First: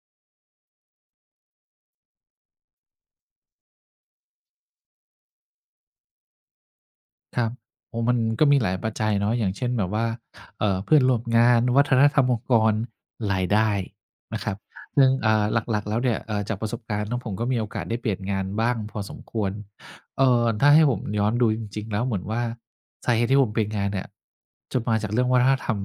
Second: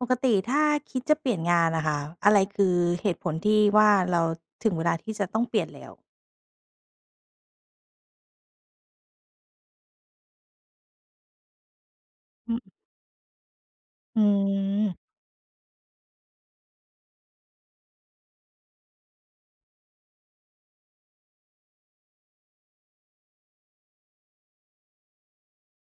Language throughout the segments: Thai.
ปกติถ้าคิดจะเปลี่ยนงานอะค่ะ อะไรคือเหตุผลที่ว่า เราถึงเวลาที่จะต้องเปลี่ยนแล้ว? ครับ โอ้ มันก็มีหลายปัจจัยเนาะ อย่างเช่น แบบว่า เอ่อ เพื่อนร่วมงาน วัฒนธรรมองค์อืกอ ร รายได้อืนะครับ ม ซึ่ง เอ่อ หลัก ๆ แล้วเนี่ย เอ่อ จากประสบการณ์ของผมก็มีโอกาสได้เปลี่ยนงานบ้างพอสมควร เอ่อ ถ้าให้ผมย้อนดูจริง ๆ แล้วเหมือนว่า สาเหตุที่ผมเปลี่ยนงานเนี่ย จะมาจากเรื่องวัฒนธรรม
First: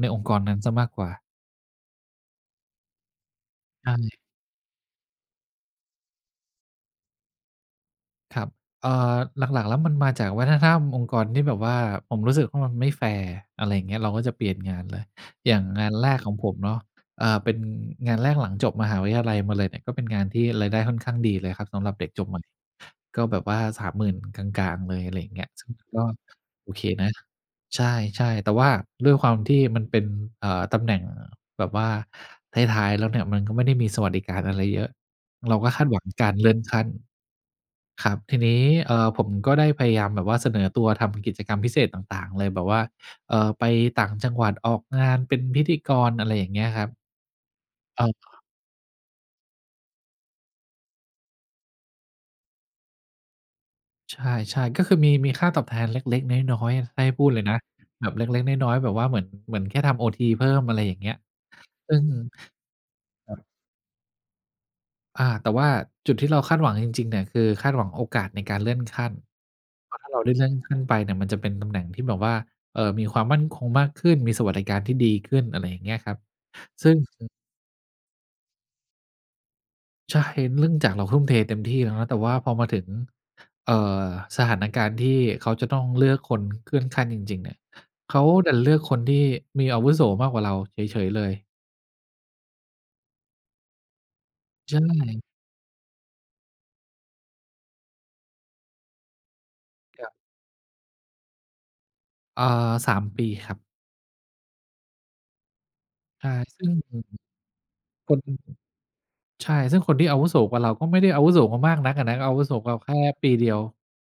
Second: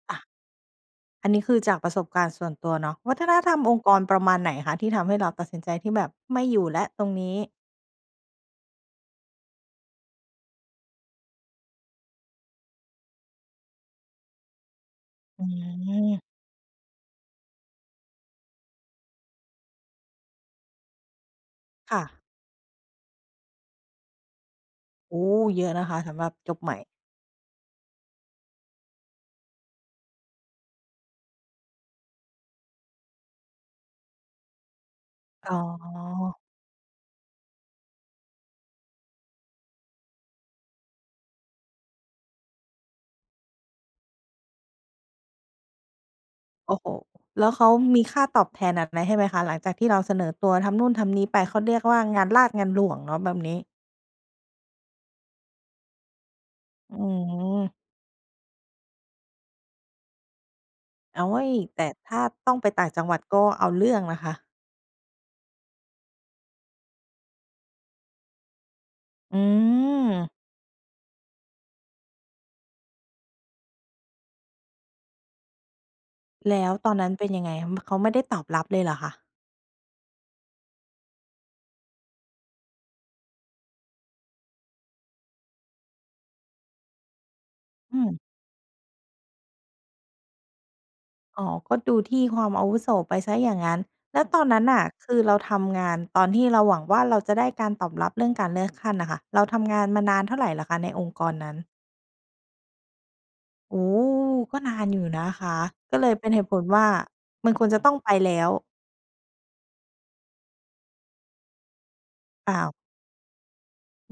ในออะ งค์กรนั้นเสียมากกว่า อันนี้คือจากประสบการณ์ส่วนตัวเนาะ วัฒนธรรมองค์ใชกร่ ประมาณไหนคะ ที่ทำให้เราตัดสินใจที่แบบไม่อยู่แล้วตรงนี้? ครับ เอ่อ หลัก ๆ แล้วมันมาจากวัฒนธรรมองค์กรที่แบบว่า ผมรู้สึกว่ามันไม่แฟร์ อะไรเงี้ย เราก็จะเปลี่ยนงานเลย อือย่างงานแรกม ของผมเนาะ อ่า เป็นงานแรกหลังจบมหาวิทยาลัยมาเลยเนี่ย ก็เป็นงานที่รายได้ค่อนข้างดีเลยครับสำหรคับ่เด็กจะ บใหม่ ก็แบบว่า 30,000 กลาง ๆ เลย โอะอไ้! รอย่างเงี้ย เยอซึ่ะงนะคกะ็ สำหรับจบใโอหม่ เคนะ ใช่ ๆ แต่ว่าด้วยความที่มันเป็น เอ่อ ตำแหน่งแบบว่าท้าย ๆ แล้วเนี่ย มันก็ไม่ได้มีสวัสดิการอะไรเยอะ อเ๋ราก็คาดหวังกาอ รเลื่อนขั้นครับ ทีนี้ เอ่อ ผมก็ได้พยายมแบบว่าเสนอตัวทำกิจกรรมพิเศษต่าง ๆ เลยแบบว่า เอ่อ ไปต่างจังหวัด ออกงานเป็นพิธีกร อะไรอย่างเงี้โยอ้ครโฮ! ับ แล้วเขามเีอ่อ ค่าตอบแทนแบบไหนให้ไหมคะ? หลังจากที่เราเสนอตัวทำนู่นทำนี่ไป เขาเรียกว่า งานราษฎร์งานหลวงเนาะแบบนี้ ใช่ ๆ ก็คือมี มีค่าตอบแทนเล็ก ๆ น้อย อืๆ ถ้าให้พูดเลยนะ ม แบบเล็ก ๆ น้อย ๆ แบบว่าเหมือน เหมือนแค่ทำโอทีเพิ่ม อะไรอย่างเงี้ย โอ๊ย แต่ซึ่ง ถ้าต้องไปต่างจังหวัดครัก็บ เอาเรื่องนะคะ อ่า แต่ว่าจุดที่เราคาดหวังจริง ๆ เนี่ยคือคาดหวังโอกาสในการเลื่อนขั้น อืเพราะถ้าเราไดม ้เลื่อนขั้นไปเนี่ยมันจะเป็นตำแหน่งที่แบบว่า เอ่อ มีความมั่นคงมากขึ้น มีสวัสดิการที่ดีขึ้น อะไรอย่างเงี้ยครับ แล้วซตึ่อง นนั้นเอ ป็นยังไงคะ เขาไม่ได้ตอบรับเลยเหรอคะ? ใช่ เนื่องจากเราทุ่มเทเต็มที่แล้วนะ แต่พอมาถึง เอ่อ สถานการณ์ที่เขาจะต้องเลือกคนเลื่อนขั้นจริง ๆ เนี่ย อืม เขาดันเลือกคนที่มีอาวุโสมากกว่าเราเฉย ๆ เลย อ๋อ ก็ดูที่ความอาวุโสไปเสียอย่างงั้น แล้วตอนนั้นใชน่ะ คือ่ เราทำงานตอนที่เราหวังว่า เราจะได้การตอบรับเรื่องการเลือกขั้นน่ะค่ะ เราทำงานมาครนับ านเท่าไรเหรอคะ ในองค์กรนั้น? เอ่อ 3 ปีครับ โอ้ ก็นานอยู่นะคะ ก็เลยเใชป็่ นเหตุผซลึ่ง ว่า มันควรจะต้องไปคน แล้ว ใช่ ซึ่งคนที่อาวุโสกว่าเราก็ไม่ได้อาวุโสกว่ามากนักอะนะ ก็อาวุเปโสล่กวา ่าแค่ปีเดียว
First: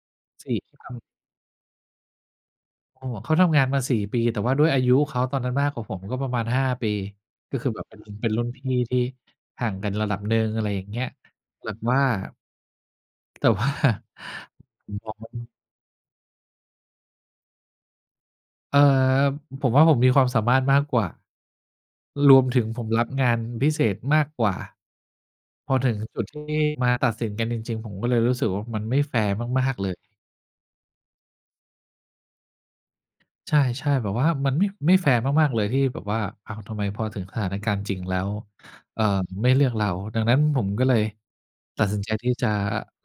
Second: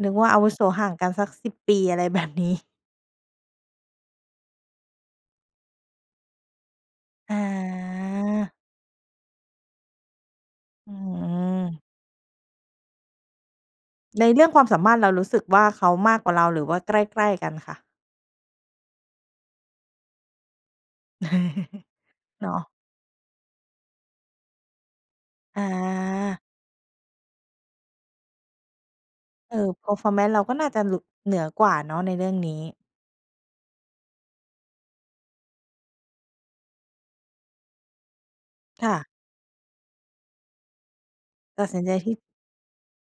นึกว่าอาวสุี่ โสคห่รัางบ กันสัก 10 ปี อะไร แบบ นี้ โอ้ เขาทำงานมา 4 ปี แต่ว่าด้วยอายุเขาตอนนั้นมากกว่าผมก็ประมาณ 5 ปี ก็คือแบบเป็นรุ่น เป็นรุ่นอา พี่ที่ห่างกันระดับหนึ่ง อะไรอย่าองืเงี้ย แบบม ว่า แต่ว่า ในเรื่องความสามารถ เรารู้สึกว่า เขามากกว่าเราหรือว่าใกล้ ๆ กันคะ? เอ่อ ผมว่าผมมีความสามารถมากกว่า รวเมนาถึงะ ผมรับงานพิเศษมากกว่า อพอถึงจุดทา ี่มาตัดสินกันจริง ๆ ผมก็เลยรู้สึกว่ามันไม่แฟร์เอมอ าก ๆ เลย Performance เราก็น่าจะหลุด เหนือกว่าเนาะในเรื่องนี้ ใช่ ๆ แบบว่ามันไม่ ไม่แฟร์มาก ๆ เลยที่แบบว่า อ้าว ทำไมพอถึงสถานการณ์จริงแล้ว ค่เอะ ่อ ไม่เลือกเรา ดังนั้นผมก็เลยตัดสิตนัดใจสินทใจี่ ที่จะ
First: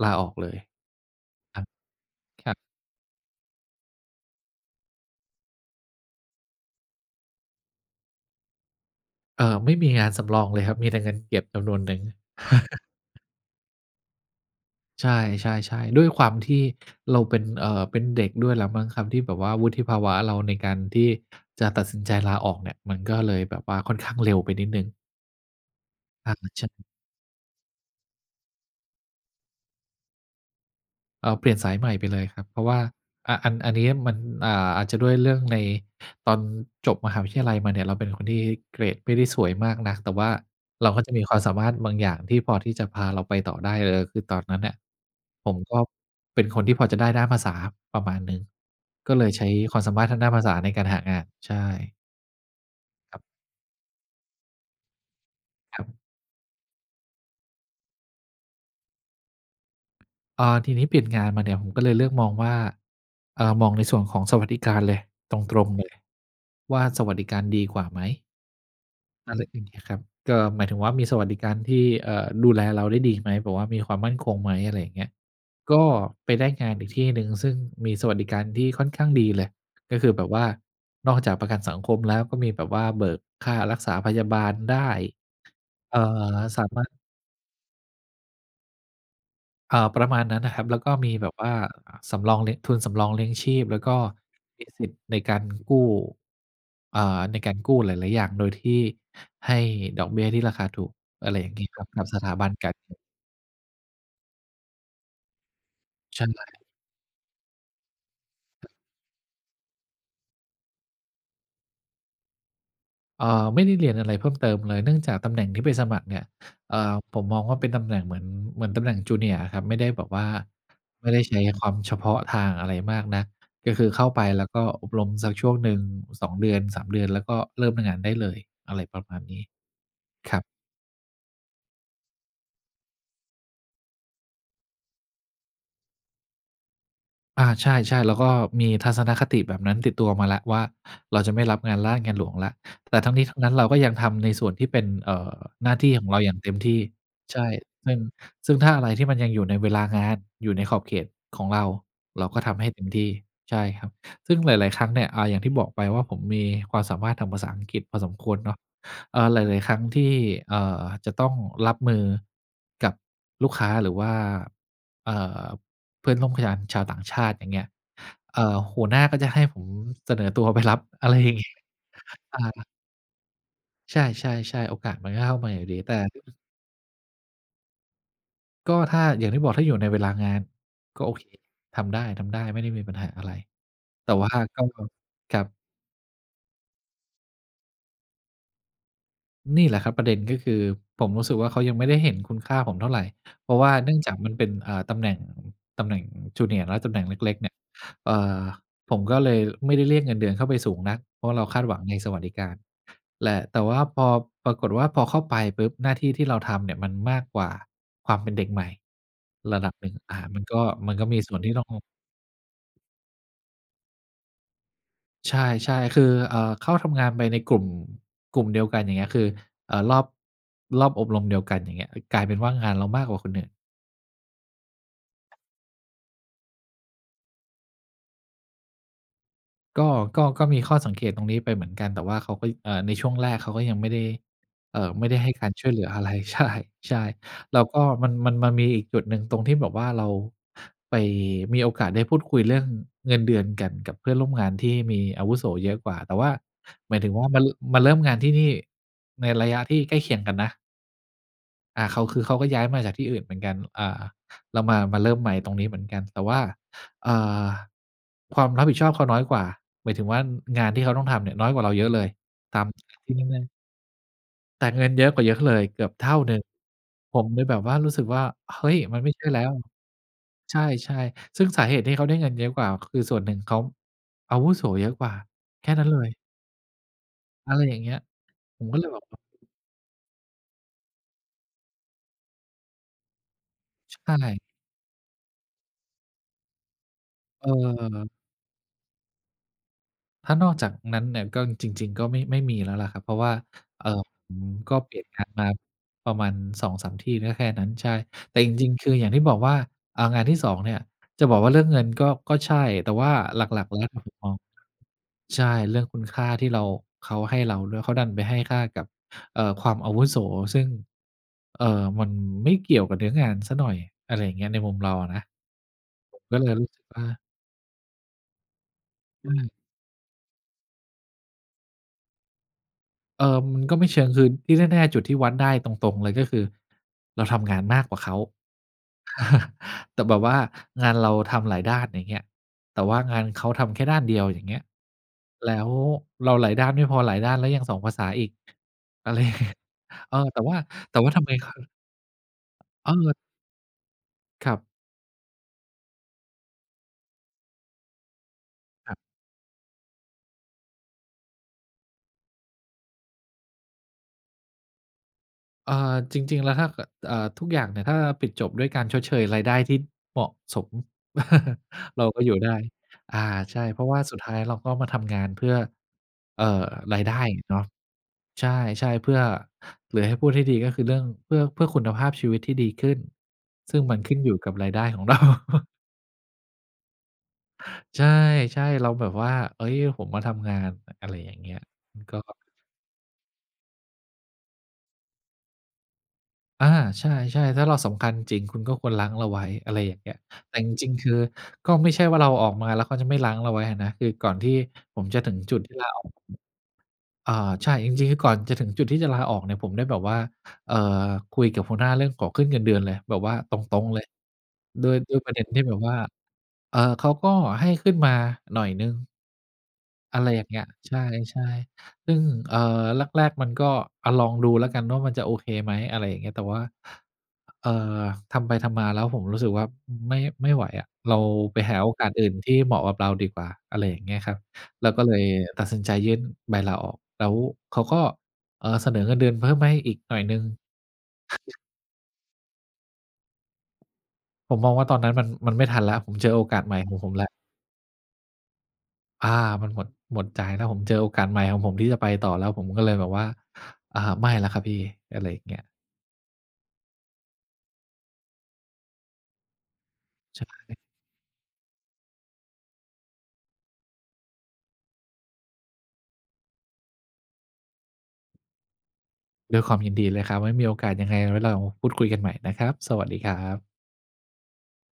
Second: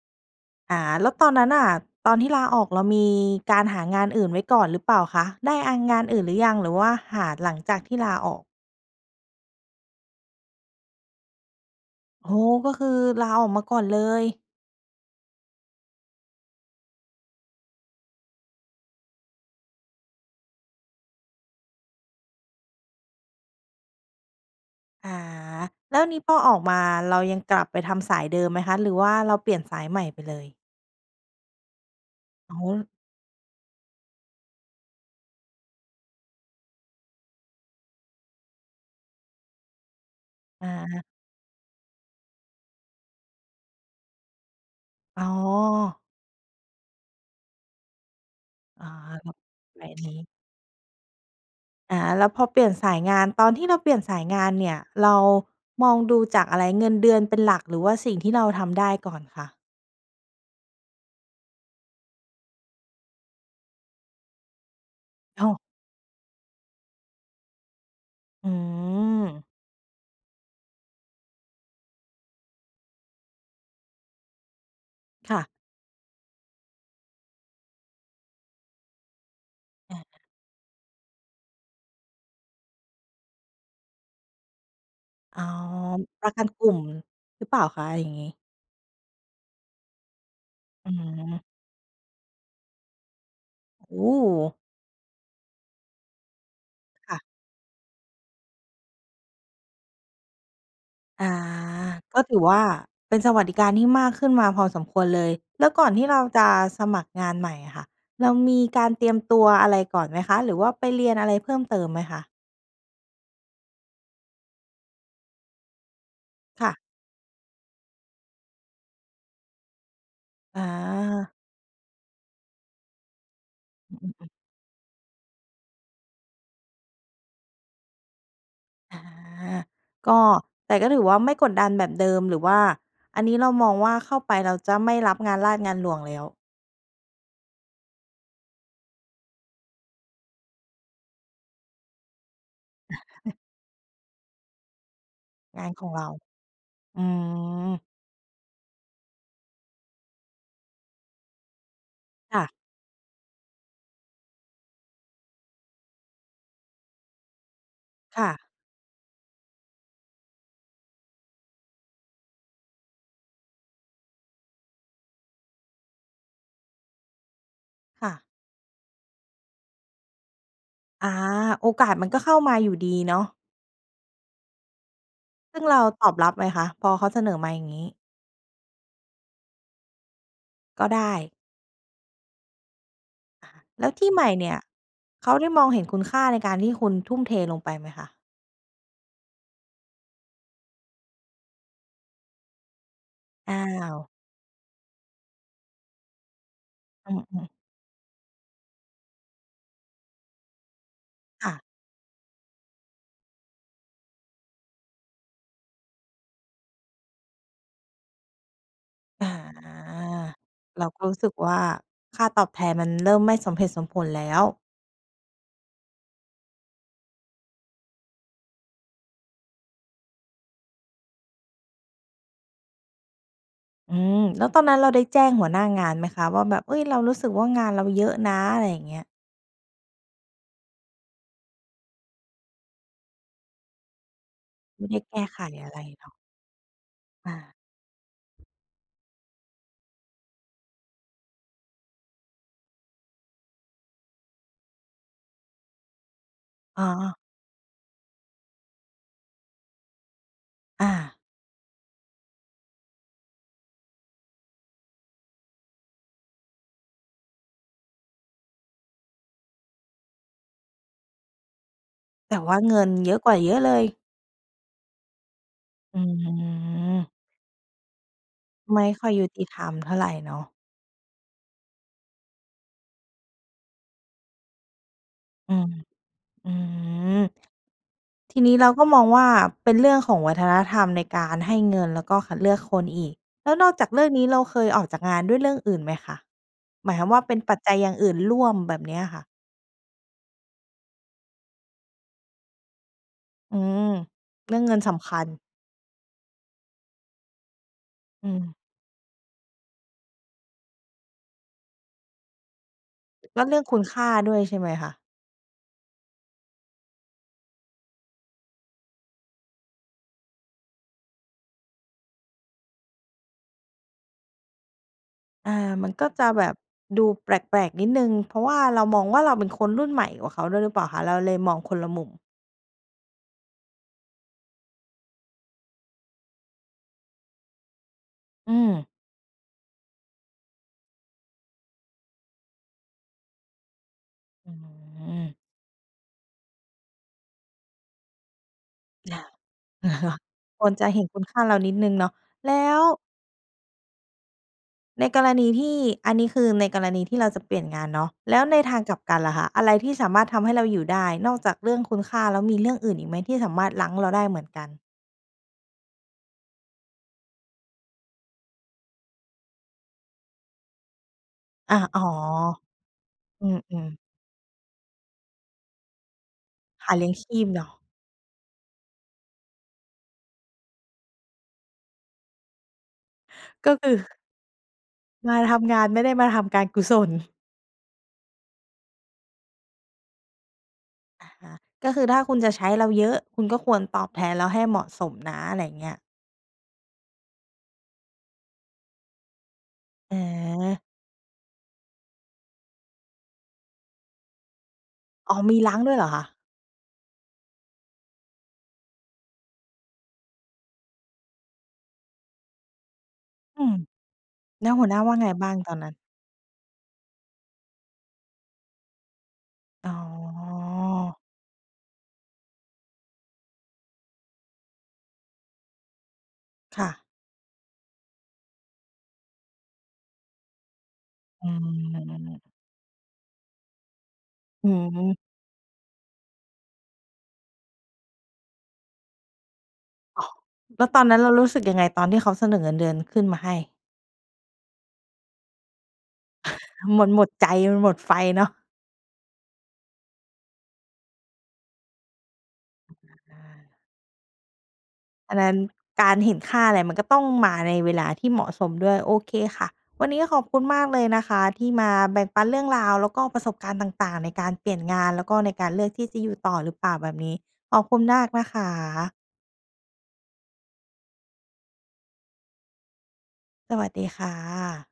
ลาออกเลย อา แล้วตอนนั้นคนรั่บ ะ ตอนที่ลคารับ ออกเรามีการหางานอื่นไว้ก่อนหรือเปล่าคะ ได้อา งานอื่นหรือยัง หรือว่าหาหลังจากที่ลาออก? เอ่อ ไม่มีงานสำรองเลยครับ มีแต่เงินเก็บจำนวนหนึ่ง โอ้โฮ ก็คือลาออกมาก่อนเลย ใช่ ๆ ๆ ด้วยความที่เราเป็น เอ่อ เป็นเด็กด้วยแหละมั้งครับ ที่แบบว่า วุฒิภาวะเราในการที่จะตัดสินใจลาออกเนี่ย มันก็เลยแบบว่าค่อนข้างเร็วไปนิดหนึ่ง อา แล้วนี้อพา อออใกชมา่ เรายังกลับไปทำสายเดิมไหมคะ หรือว่าเราเปลี่ยนสายใหม่ไปเลย? เอ่อ เปลี่ยนสายใหม่ไปเลยครับ อเ๋พราะว่า อ อ่า อัน อันนี้มัน อ่า อาจจะด้วยเรื่องในตอนจบมหาวิทยาลัยมาเนี่ยเราเป็นคนที่เกรดไม่ได้สวยมากนัก แต่ว่าอเราก็า จะมีความสามารถบางอย่างที่พอที่จะพาเราไปต่อได้เลย คือตอนนั้นเนี่ยอ๋อ ผมก็เป็นคนที่พอจะได้ด้านภาษาประมาณหนึ่ง อ๋อก็เลแบยบ ใช้อคะวไาร มสามารงถีท้ างด้านภาษาในการหางาน ใช่ อ่า แล้วพอเปลี่ยนสายงคราับ น ตอนที่เราเปลี่ยนสายงานเนี่ยเราครัมอบ งดูจากอะไร เงินเดือนเป็นหลัก หรือว่าสิ่งที่เราทำได้ก่อนค่ะ? เออ ทีนี้เปลี่ยนงานมาเนี่ยผมก็เลยเลือกมองว่า เอ่อ มองในส่วนของสวัสดิการเลย ตอ๋อ รง ๆ เลย ว่าสวัสดิการดีกว่าไหม? อือะไรม อย่างงี้ครับ ก็หมายถึงว่ามีสวัสดิการที่ เอ่อ ดูแลเราได้ดีไหม แบบว่ามีความมั่นคงไหม อะไรอย่างเงี้ย ค่ะ ก็ไปได้งานอีกที่หนึ่งซึ่งมีสวัสดิการที่ค่อนข้างดีเลย อก็คา ือแบบว่านอกจากประกันสังคมแล้วก็มีแบบว่าเบิกค่ารักษาพยาบาลได้ อ๋อ เอ่อ ประกันสกาลุ่มมารถ หรือเปล่าคะอย่างนี้? อ่า ประมาณนั้นน่ะครับ แล้วอกื็อฮมีแบบึ ว่า อ่า สำรองเลี้ยง ทุนสำรองเลี้ยงชีพ แล้วกโ็อ้โฮ มีสิทธิ์ในการกู้ อ่า ค่ะ ในการกู้หลาย ๆ อย่างโดยที่ให้ดอกเบี้ยที่ราคาถูก ออะา ไรอย่างนี้ครับ กับกส็ถาถือบัวน่าการเงิน เป็นสวัสดิการที่มากขึ้นมาพอสมควรเลย แล้วก่อนที่เรใชาจะ่ สมัครงานใหม่อะค่ะ เรามีการเตรียมตัวอะไรก่อนไหมคะ? หรือว่าไปเรียนอะไรเพิ่มเติมไหมคะ? เอ่อ ไม่ได้เรียนอะไรเพิ่มเติมเลย เนื่องจากตำแหน่งที่ไปสมัครเนี่ย ค่เะ อ่อ ผมมองว่าเป็นตำแหน่งเหมือน เหมือนตำแหน่ง Junior อะครับ ไม่ได้แบบว่า อไม่ได้า ใช้ความเฉพาะทางอะไรมากนัก ก็คือเข้าไปแล้วก็อบรมสักช่วงหนึ่ง 2 เดือน 3 เดือน แล้วก็เริ่มทำงานได้เลย อะไรอปา ระมาณนี้ ก็ ครับ แต่ก็ถือว่าไม่กดดันแบบเดิม หรือว่าอันนี้เรามองว่าเข้าไปเราจะไม่รับงานราษฎร์งานหลวงแล้ว อา ใช่ ๆ แล้วก็มีทัศนคติแบบนั้นติดตัวมาแล้วว่า เราจะไม่รับงานราชงานหลวงแล้ว แต่ทั้งนี้ทั้งนั้นเราก็ยังทำในส่วนที่เป็น เอ่อ งาหนน้าขทอีง่เรขา องเราอย่างเต็มที่ อืใช่ ม ซึ่ง ซึ่งถ้าอะไรที่มันยังอยู่ในเวลางาน อยู่ในขอบเขตของเรา เราคก่็ะ ทำให้เต็มที่ ใช่ครับ ซึ่งหลาย ๆ ครั้งเนี่ย อา อย่างที่บอกไปว่า ผมมีความสามารถทางภาษาอังกฤษพอสมคค่วระ เนาะ เออ หลาย ๆ ครั้งที่ เอ่อ จะต้องรับมือ กับลูกค้าหรือว่า เอ่อ เพื่อนร่วม ข ยานชาวต่างชาติ อย่างเงี้ย ค่ะ เอ่อ หัวหน้าก็จะให้ผมเสนอตัวไปรับ ออา ะไรอย่างงี้ โออกาสมันก็เข้ามาอา ยู่ดีเนาะ ใช่ ๆ ๆ โอกาสมันก็เข้ามาซึอยู่ง่เดรี าแต่ ตอบรับไหมคะ? พอเขาเสนอมาอย่างงี้ ก็ถ้า อย่างที่บอกถ้าอยู่ในเวลางาน ก็ไกด็โอเค ้ ทำได้ ๆ ไม่ได้มีปัญหาอะไร อะฮะ แล้วทีแต่่ใหมว่่าเนี่ย ก็ ก็ เขคารัได้บ มองเห็นคุณค่าในการที่คุณทุ่มเทลงไปไหมคะ? นี่แหละครับประเด็น ก็คือผมรู้สึกว่า เขายังไม่ได้เห็นคุณค่าผมเท่าไร เอพ้าราะว่าเนื่องว จากมันเป็น อ่า ตำแหน่ง ตำแหน่ง junior เนาะ ตำแหน่งอเืล็ก ๆ เม นๆ ี่ย เอ่อ ผมก็เลยไม่ได้เรียกเงินเดือนเข้าไปสูงนัก เพราะเราค่ะ คาดหวังในสวัสดิการ แหละ แต่ว่าพอ ปรากฏว่าพอเข้าไปปุ๊บ หน้าที่ที่เราทำเนี่ยมันมากกว่าความเป็นเด็กใหม่อา ระดับหนึ่ง อ่า มันก็ เรา มันก็ก็รูม้ีสึส่กวนทีว่่า ต้อง ค่าตอบแทนมัน เริ่มไม่สมเหตุสมผลแล้ว ใช่ ๆ คือ เอ่อ เข้าทำงานไปในกลุ่ม กลุ่มเดียวกัน อย่างเงี้ย คือ เอ่อ รอบ รอบอบรมเดียวกัน อย่างเงี้ย ค กลายเป็นว่างานเรามากกว่าคนอื่น อืม แล้วตอนนั้นเราได้แจ้งหัวหน้างานไหมคะว่าแบบ เอ๊ย! เรารู้สึกว่างานเราเยอะนะ อะไรอย่างเงี้ย? ก็ ก็ ก็มีข้อสังเกตตรงนี้ไปเหมือนกัน แต่ว่าเขาก็ เอ่อ ในช่วงแรกเขาก็ยังไม่ได้ เอไม่่อ ได้ไม่แไกด้้ให้ไขการชอ่ะวยไเรหลืออเะนไาร ะ ใช่ ใช่ อา แล้วก็มัน มัน มันมีอีกจุดหนึ่งตรงที่แบบว่า เรา ไป มีโอกาสได้พูดคุยเรื่องเงินเดือนกันกับเพื่อนร่วมงานที่มีอาวุโสเยอะกว่า แต่ว่า อ๋หมายถึงอ ว่ามัน มาเริ่มงานที่นี่ในระยะที่ใกล้เคียงกันนะ อา อ่า เขาคือ เขาก็ย้ายมาจากที่อื่นเหมือนกัน อ่า เรามา มาเริ่มใหม่ตรงนี้เหมือนกัน แต่ว่า เอ่อ ความรับผิดชอบเขาน้อยกว่า หมายถึงว่างานที่เขาต้องทำเนี่ย น้อยกว่าเราเยอะเลย แต่วท่าเงินำเทยี่อะนู่กนว่านั่น เยอะเลย! แต่เงินเยอะกว่าเยอะเลย เกือบอืเท่าหนึ่ง อ ผมเลยแบบว่ารู้สึกว่า "เฮ้ไย! ม่มัคนไ่อม่ยใยชุ่แลต้ิว" ธรรมเท่าไรเนาะ ใช่ ๆ ซึ่งสาเหตุที่เขาได้เงินเยอะกว่า คือส่วนหนึ่งเขา อาวุโสเยอะกว่าอืแม ค่นั้นเลย อือ อะไรอย่างเงี้ย ทีนี้ผเรมาก็กเ็ลยมแบอบ งว่า เป็นเรื่องของวัฒนธรรมในการให้เงิน แล้วก็คัดเลือกคนอีก แล้วนอกจากช เรื่ใองชนี้เร่ าเคยออกจากงานด้วยเรื่องอื่นไหมคะ? หมายความว่าเป็นเปัจจัยอย่างอออ ื่นร่วม แบบเนี้ยค่ะ? ถ้านอกจากนั้นเนี่ย ก็จริง ๆ ก็ไม่ ไม่มีแล้วแหละครับ เพราะว่า อืม เอ่อ ผมเรื่องเกงิ็นเสปลี่ยนำคังาญ นมาประมาณ 2-3 ที่ก็แค่นั้น ใช่ อืแต่จม ริง ๆ คืออย่างที่บอกว่า อา งานที่ 2 เนี่ยจะบอกว่าเรื่องเงินก็ ก็ใช่ แต่ว่าแลห้ลวเรื่อังก คๆ แุล้ณวคผ่ามมดอ้ง วยใช่ไหมคะ? ใช่ เรื่องคุณค่าที่เรา เขาให้เราด้วย เขาดันไปให้ค่ากับ เอ่อ ความอาวุโส ซึ่ง เอ่อ มันไม่เกี่ยวกับเนื้องานเสียหน่อย อะไรอย่างเงี้ย ในมุมเราอะนะ อา มันก็จะก็แบเลยบรู้สึกวด่า ูแปลก ๆ นิดหนึ่ง เพราะว่าเรามองว่า อเราเป็ืม นคนรุ่นใหม่กว่าเขาด้วยหรือเปล่าคะ? เราเลยมองคนละมุม เออ มันก็ไม่เชิง คือที่แน่ ๆ จุดที่วัดได้ตรง ๆ เลยก็คือเราทำงานมากกว่าเขา อืม แต่แบบว่างานเราทำหลายด้าน อย่างเงี้ย แต่ว่างานเขาทำแค่ด้านเดียว อย่างอเืง้ีอ้ย ฮือ แล้วเราหลายด้านไม่พอ หลายด้านแล้วยัง 2 ภาษาอีก อะไรอยเห่างเงี้ย รอคเะ? ออ แต่ว่า ควรจะแตเ่ห็นว่าคทุณำไมค่าคเืรานอ ิดหนึ่งเนาะ แล้ว เออ ครับ ในกรณีที่ อันนี้คือในกรณีที่เราจะเปลี่ยนงานเนาะ แล้วในทางคกรลับ ับกันล่ะคะ อะไรที่สามารถทำให้เราอยู่ได้? นอกจากเรื่องคุณค่าแล้วมีเรื่องอื่นอีกไหม? ที่สามารถรั้งเราได้เหมือนกัน เอ่อ จริง ๆ แล้ว ถ้าเกิด เอ่อ ทุกอย่างเนี่ยถ้าปิดจบด้วยการชดเชยรายได้ที่เหมาะสม อา อ๋เอ ราก็อยู่ได้ อ่า อืใช่ เพราม ะวๆ ่าสุดท้ายเราก็มาทำงานเพื่อ เอ่อ หาราเลยี้ยไดง้ชีพเนาเนะ าะ ใช่ ๆ เพื่อ หรือให้พูดให้ดี ก็คือเรื่องเพื่อ เพื่อคุณภาพชีวิตที่ดีขึ้น ก็ซึ่งคืมอ ันขึ้นอยู่กับรายได้ของ เรา มาทำงานไม่ได้มาทำการกุศล ใช่ ๆ เราแบบว่า เฮ้ย ผมมาทำงาน อะไรออะย่างฮเงี้ะ ย ก็มคัืนอกถ้็ าคุณจะใช้เราเยอะ คุณก็ควรตอบแทนเราให้เหมาะสมนะ อะไรอย่างเงี้ย อา ใช่ ๆ ถ้าเราสำคัญจริง คุณก็ควรรั้งเราไว้ อะไรอย่างเงี้ย แต่จอา ริง ๆ คือก็ไม่ใช่ว่าเราออกมาแล้วเขาจะไม่รั้งเราไว้อะนะ คือก่อนที่ผมจะถึอ๋อ งมจีุดทรีั่้งลาด้วยเอหอรก อคะ? อ่า ใช่ จริง ๆ นี้ก่อนจะถึงจุดที่จะลาออกเนี่ยผมได้แบบว่า เอ่อ คุยกับหัวหน้าเรื่องขอขึ้นเงินเดือนเลย แบบว่าตอืม รง ๆ เลย แล้วหดั้ววหนย ้าวด่้าวยไงประเด็บน้าทงี่ตแอบนบนัว้่น? า เออ เขาก็ให้ขึ้นมาหน่อยหนึ่ง อ๋อะไรอย่างเงี้ย ใอ ช่ ๆ ซึ่ง เอ่อ แรก ๆ มันก็ อะ ลองดูแล้วกันว่ามันจะโอเคไหม? อะไรอย่างเงี้ย แต่ว่า ค่ะ เอ่อ ทำไปทำมาแล้วผมรู้สึกว่าไม่ ไม่ไหวอะ เราอืไปหาโอกาสอื่นม ที่เหมาะกับเราดีกว่า อะไรอย่างเงี้ยครับ อืแล้วก็เลม ยตัดสินใจยื่นใบลาออก แล้วเขาก็ เออ เสนอเงินเดือนเพิ่มให้อีกหน่อยหนึ่ง แล้วตอนนั้นเรารู้สึกยังไง? ตอนที่เขาเสนอเงินเดือนขึ้นมาให้ ผมมองว่าตอนนั้นมัน มันไม่ทันแล้ว ผมเจอโอกาสใหม่ของมัผนมหมแล้ว ดใจมันหมดไฟเนาะ อา มันหมด หมดใจแล้ว ผมเจอโอกาสใหม่ของผมที่จะไปต่อแล้ว ผมก็เอลึยบ แบอบะ ว่า อา อ่า "ไม่แล้วครับพี่" อะไรอัอนย่านงัเ้งน ี้ย การเห็นค่าอะไรมันก็ต้องมาในเวลาที่เหมาะสมด้วย โอเคค่ะ วันนี้ก็ขใชอบคุณ่ มากเลยนะคะ ที่มาแบ่งปันเรื่องราว แล้วก็ประสบการณ์ต่าง ๆ ในการเปลี่ยนงาน แล้วก็ในการเลือกที่จะอยู่ต่อหรือเปล่าแบบนี้ ขอบคุณมากนะคะ ด้วยความยินดีเลยครับ ไว้มีโอกาสยังไงไว้เราพูด คุยกันใหม่นะครับ สวัสดีครับ สวัสดีค่ะ